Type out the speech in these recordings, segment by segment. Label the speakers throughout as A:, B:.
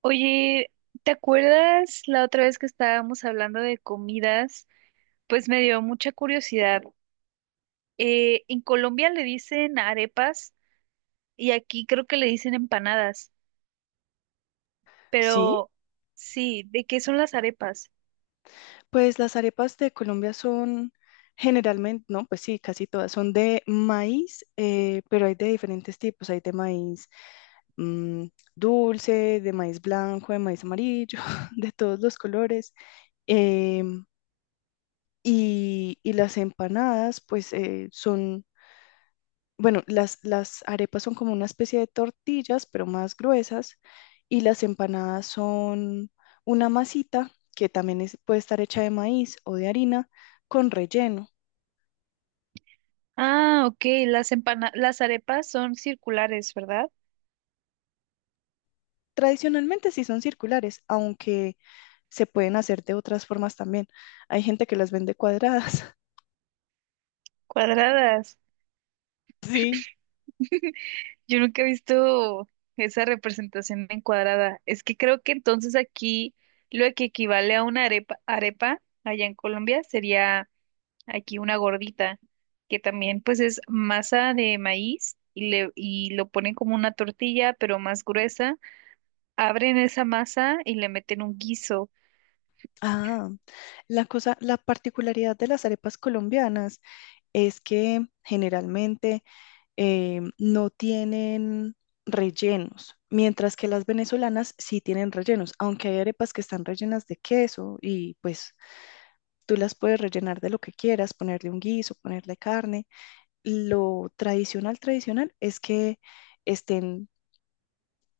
A: Oye, ¿te acuerdas la otra vez que estábamos hablando de comidas? Pues me dio mucha curiosidad. En Colombia le dicen arepas y aquí creo que le dicen empanadas,
B: Sí,
A: pero sí, ¿de qué son las arepas?
B: pues las arepas de Colombia son generalmente, no, pues sí, casi todas son de maíz, pero hay de diferentes tipos. Hay de maíz mm, dulce, de maíz blanco, de maíz amarillo, de todos los colores. em, y las empanadas, pues son. Bueno, las arepas son como una especie de tortillas, pero más gruesas, y las empanadas son una masita que también puede estar hecha de maíz o de harina con relleno.
A: Ah, ok, las arepas son circulares, ¿verdad?
B: Tradicionalmente sí son circulares, aunque se pueden hacer de otras formas también. Hay gente que las vende cuadradas.
A: Cuadradas.
B: Sí.
A: Yo nunca he visto esa representación en cuadrada. Es que creo que entonces aquí lo que equivale a una arepa allá en Colombia sería aquí una gordita, que también pues es masa de maíz y lo ponen como una tortilla, pero más gruesa. Abren esa masa y le meten un guiso.
B: Ah, la cosa, la particularidad de las arepas colombianas es que generalmente no tienen rellenos, mientras que las venezolanas sí tienen rellenos, aunque hay arepas que están rellenas de queso y pues tú las puedes rellenar de lo que quieras, ponerle un guiso, ponerle carne. Lo tradicional, tradicional es que estén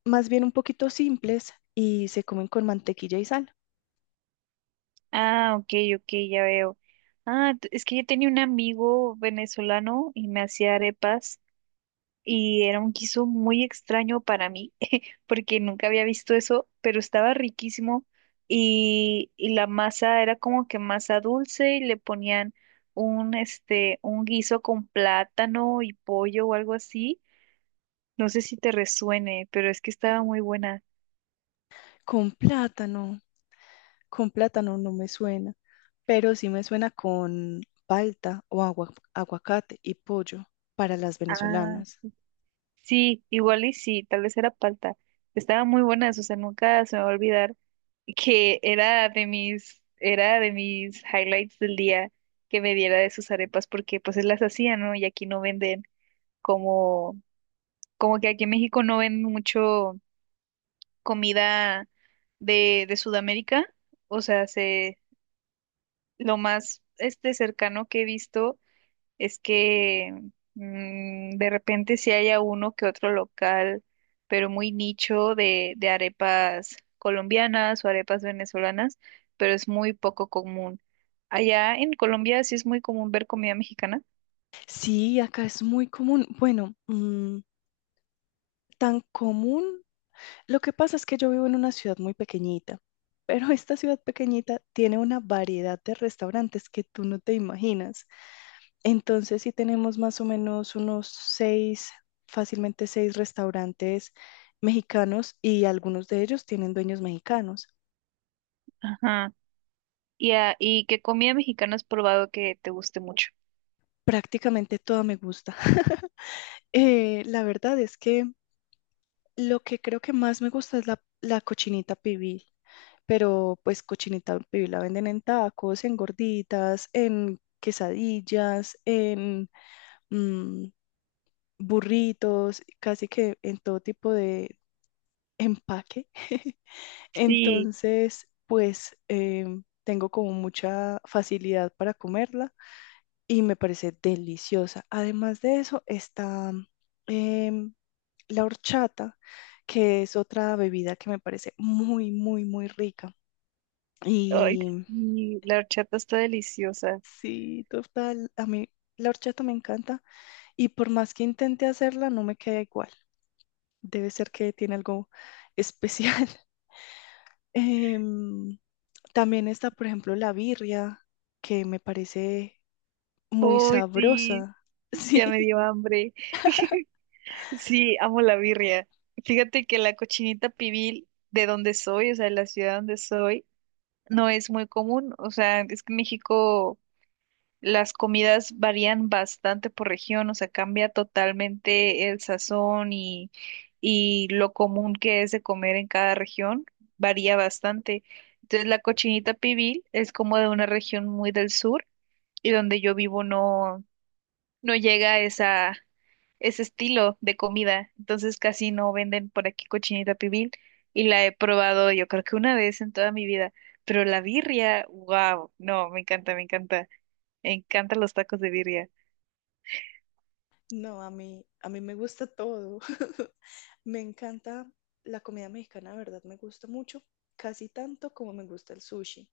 B: más bien un poquito simples y se comen con mantequilla y sal,
A: Ah, ok, ok, ya veo. Ah, es que yo tenía un amigo venezolano y me hacía arepas y era un guiso muy extraño para mí porque nunca había visto eso, pero estaba riquísimo y la masa era como que masa dulce y le ponían un, este, un guiso con plátano y pollo o algo así. No sé si te resuene, pero es que estaba muy buena.
B: con plátano, con plátano no me suena, pero sí me suena con palta o aguacate y pollo para las
A: Ah,
B: venezolanas.
A: sí, igual y sí, tal vez era palta. Estaba muy buena, o sea, nunca se me va a olvidar que era era de mis highlights del día que me diera de sus arepas porque pues él las hacía, ¿no? Y aquí no venden. como, como que aquí en México no ven mucho comida de Sudamérica. O sea, lo más este cercano que he visto es que de repente sí haya uno que otro local, pero muy nicho de arepas colombianas o arepas venezolanas, pero es muy poco común. Allá en Colombia sí es muy común ver comida mexicana.
B: Sí, acá es muy común. Bueno, tan común. Lo que pasa es que yo vivo en una ciudad muy pequeñita, pero esta ciudad pequeñita tiene una variedad de restaurantes que tú no te imaginas. Entonces, sí tenemos más o menos unos seis, fácilmente seis restaurantes mexicanos y algunos de ellos tienen dueños mexicanos.
A: Ajá. Y, ¿y qué comida mexicana has probado que te guste mucho?
B: Prácticamente toda me gusta. La verdad es que lo que creo que más me gusta es la cochinita pibil. Pero pues cochinita pibil la venden en tacos, en gorditas, en quesadillas, en mm, burritos, casi que en todo tipo de empaque.
A: Sí.
B: Entonces, pues tengo como mucha facilidad para comerla y me parece deliciosa. Además de eso, está em, la horchata, que es otra bebida que me parece muy, muy, muy rica.
A: Ay,
B: Y
A: sí, la horchata está deliciosa.
B: sí, total. A mí la horchata me encanta y por más que intente hacerla, no me queda igual. Debe ser que tiene algo especial. Em, también está, por ejemplo, la birria, que me parece muy
A: Uy sí,
B: sabrosa.
A: ya me
B: Sí,
A: dio hambre. Sí, amo la birria. Fíjate que la cochinita pibil de donde soy, o sea, de la ciudad donde soy, no es muy común. O sea, es que en México las comidas varían bastante por región, o sea, cambia totalmente el sazón y lo común que es de comer en cada región, varía bastante. Entonces, la cochinita pibil es como de una región muy del sur y donde yo vivo no, no llega esa, ese estilo de comida, entonces casi no venden por aquí cochinita pibil y la he probado yo creo que una vez en toda mi vida, pero la birria, wow, no, me encanta, me encanta, me encantan los tacos de birria.
B: no, a mí me gusta todo. Me encanta la comida mexicana, de verdad, me gusta mucho, casi tanto como me gusta el sushi.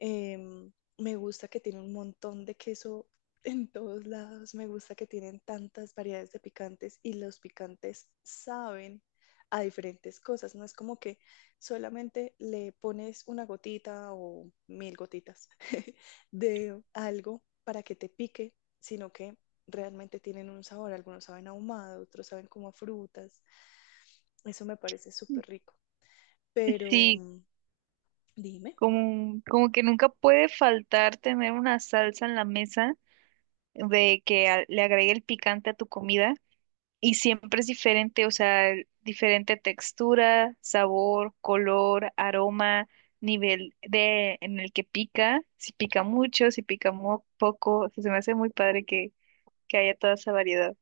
B: Em, me gusta que tiene un montón de queso en todos lados. Me gusta que tienen tantas variedades de picantes y los picantes saben a diferentes cosas. No es como que solamente le pones una gotita o mil gotitas de algo para que te pique, sino que realmente tienen un sabor. Algunos saben a ahumado, otros saben como a frutas. Eso me parece súper rico. Pero
A: Sí,
B: dime.
A: como, como que nunca puede faltar tener una salsa en la mesa de que le agregue el picante a tu comida. Y siempre es diferente, o sea, diferente textura, sabor, color, aroma, nivel de en el que pica, si pica mucho, si pica muy poco, o sea, se me hace muy padre que haya toda esa variedad.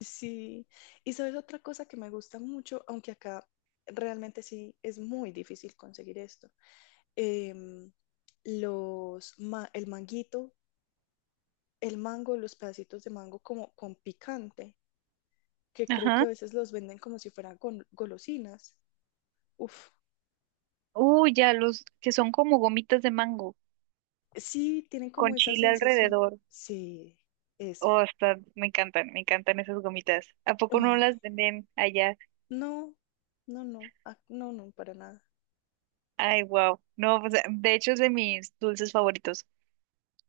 B: Sí, y sabes otra cosa que me gusta mucho, aunque acá realmente sí es muy difícil conseguir esto. em, el manguito, el mango, los pedacitos de mango como con picante, que creo que
A: Ajá.
B: a veces los venden como si fueran golosinas. Uf,
A: Uy, ya, los que son como gomitas de mango,
B: sí, tienen como
A: con
B: esa
A: chile
B: sensación.
A: alrededor.
B: Sí, eso.
A: Oh, está, me encantan esas gomitas. ¿A poco no
B: Ay,
A: las venden allá?
B: no, no, no, no, no, para nada.
A: Ay, wow. No, o sea, de hecho es de mis dulces favoritos.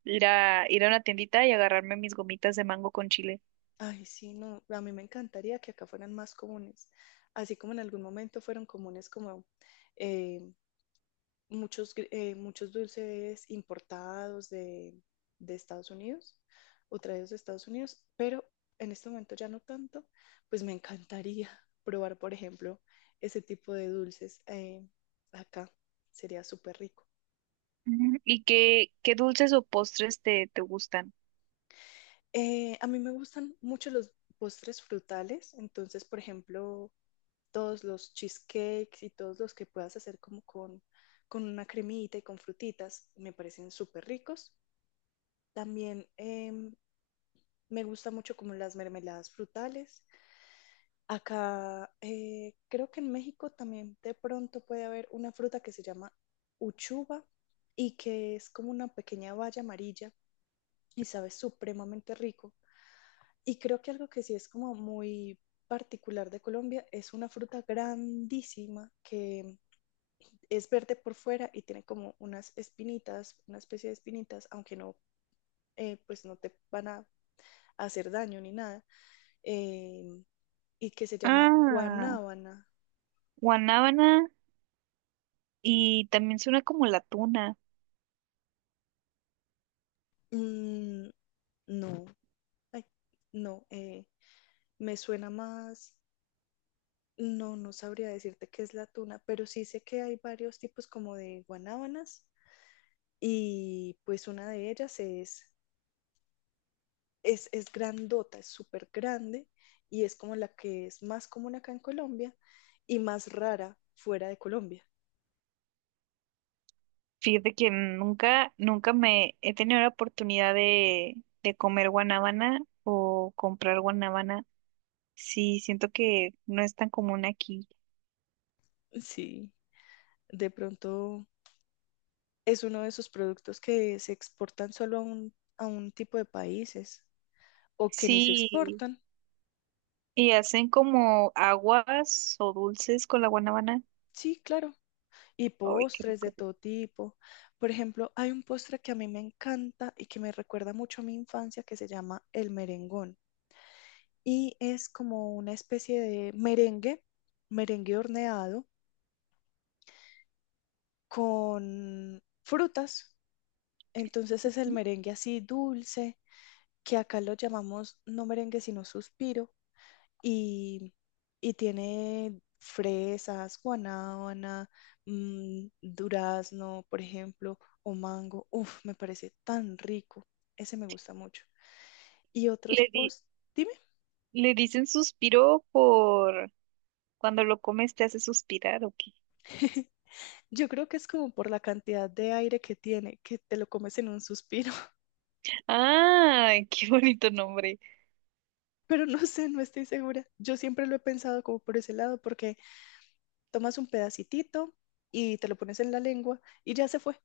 A: Ir a, ir a una tiendita y agarrarme mis gomitas de mango con chile.
B: Ay, sí, no, a mí me encantaría que acá fueran más comunes, así como en algún momento fueron comunes como eh, muchos dulces importados de Estados Unidos o traídos de Estados Unidos, pero en este momento ya no tanto, pues me encantaría probar, por ejemplo, ese tipo de dulces acá, sería súper rico.
A: Ujú. ¿Y qué, qué dulces o postres te, te gustan?
B: A mí me gustan mucho los postres frutales, entonces, por ejemplo, todos los cheesecakes y todos los que puedas hacer como con una cremita y con frutitas, me parecen súper ricos. También me gusta mucho como las mermeladas frutales. Acá creo que en México también de pronto puede haber una fruta que se llama uchuva y que es como una pequeña baya amarilla y sabe supremamente rico. Y creo que algo que sí es como muy particular de Colombia es una fruta grandísima que es verde por fuera y tiene como unas espinitas, una especie de espinitas, aunque no, pues no te van a hacer daño ni nada, eh, y que se llama
A: Ah,
B: guanábana.
A: guanábana y también suena como la tuna.
B: Mm, no, ay, no, me suena más, no, no sabría decirte qué es la tuna, pero sí sé que hay varios tipos como de guanábanas y pues una de ellas es grandota, es súper grande y es como la que es más común acá en Colombia y más rara fuera de Colombia.
A: Fíjate que nunca, nunca me he tenido la oportunidad de comer guanábana o comprar guanábana. Sí, siento que no es tan común aquí.
B: Sí, de pronto es uno de esos productos que se exportan solo a a un tipo de países o que ni se
A: Sí,
B: exportan.
A: y hacen como aguas o dulces con la guanábana.
B: Sí, claro. Y
A: Ay, qué
B: postres de
A: rico.
B: todo tipo. Por ejemplo, hay un postre que a mí me encanta y que me recuerda mucho a mi infancia que se llama el merengón. Y es como una especie de merengue, merengue horneado con frutas. Entonces es el merengue así dulce, que acá lo llamamos no merengue sino suspiro, y, y tiene fresas, guanábana, durazno, por ejemplo, o mango. Uf, me parece tan rico. Ese me gusta mucho. Y otros
A: Le di-
B: post, dime.
A: Le dicen suspiro por cuando lo comes te hace suspirar, ¿o qué?
B: Yo creo que es como por la cantidad de aire que tiene, que te lo comes en un suspiro.
A: ¡Ay, qué bonito nombre!
B: Pero no sé, no estoy segura. Yo siempre lo he pensado como por ese lado, porque tomas un pedacitito y te lo pones en la lengua y ya se fue.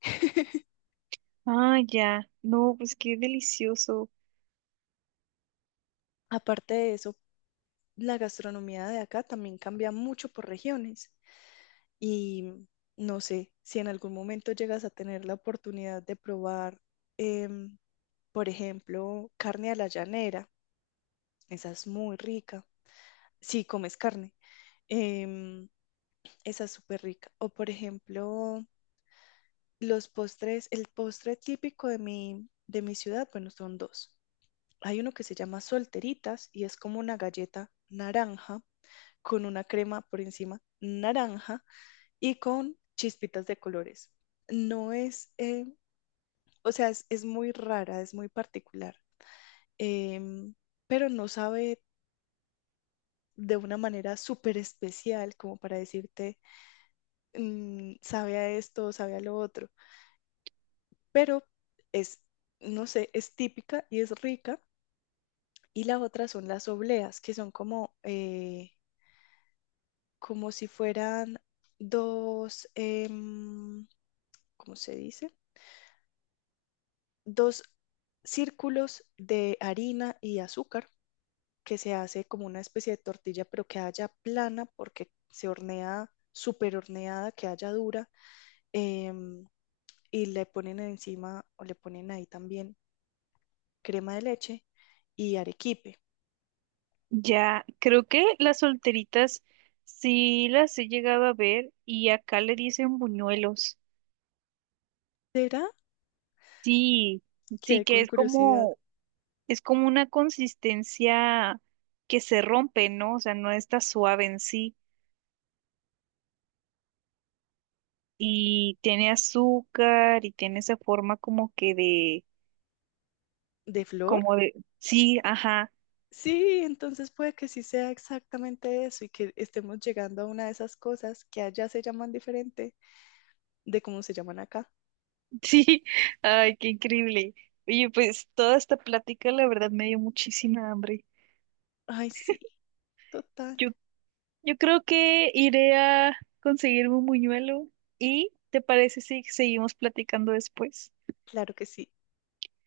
A: Ah, ya. No, pues qué delicioso.
B: Aparte de eso, la gastronomía de acá también cambia mucho por regiones y no sé si en algún momento llegas a tener la oportunidad de probar, em, por ejemplo, carne a la llanera. Esa es muy rica. Si comes carne, em, esa es súper rica. O por ejemplo, los postres, el postre típico de de mi ciudad, bueno, son dos. Hay uno que se llama solteritas y es como una galleta naranja con una crema por encima naranja y con chispitas de colores. No es, o sea, es muy rara, es muy particular, em, pero no sabe de una manera súper especial como para decirte, sabe a esto, sabe a lo otro, pero es, no sé, es típica y es rica y la otra son las obleas, que son como, como si fueran dos, ¿cómo se dice? Dos círculos de harina y azúcar que se hace como una especie de tortilla, pero que haya plana porque se hornea súper horneada, que haya dura, em, y le ponen encima o le ponen ahí también crema de leche y arequipe.
A: Ya, creo que las solteritas sí las he llegado a ver y acá le dicen buñuelos.
B: ¿Será
A: Sí, sí
B: que
A: que
B: con curiosidad
A: es como una consistencia que se rompe, ¿no? O sea, no está suave en sí y tiene azúcar y tiene esa forma como que de.
B: de flor?
A: Como de, sí, ajá,
B: Sí, entonces puede que sí sea exactamente eso y que estemos llegando a una de esas cosas que allá se llaman diferente de cómo se llaman acá.
A: sí, ay, qué increíble. Oye, pues toda esta plática la verdad me dio muchísima hambre.
B: Ay, sí, total,
A: Yo, yo creo que iré a conseguirme un buñuelo y ¿te parece si seguimos platicando después?
B: claro que sí.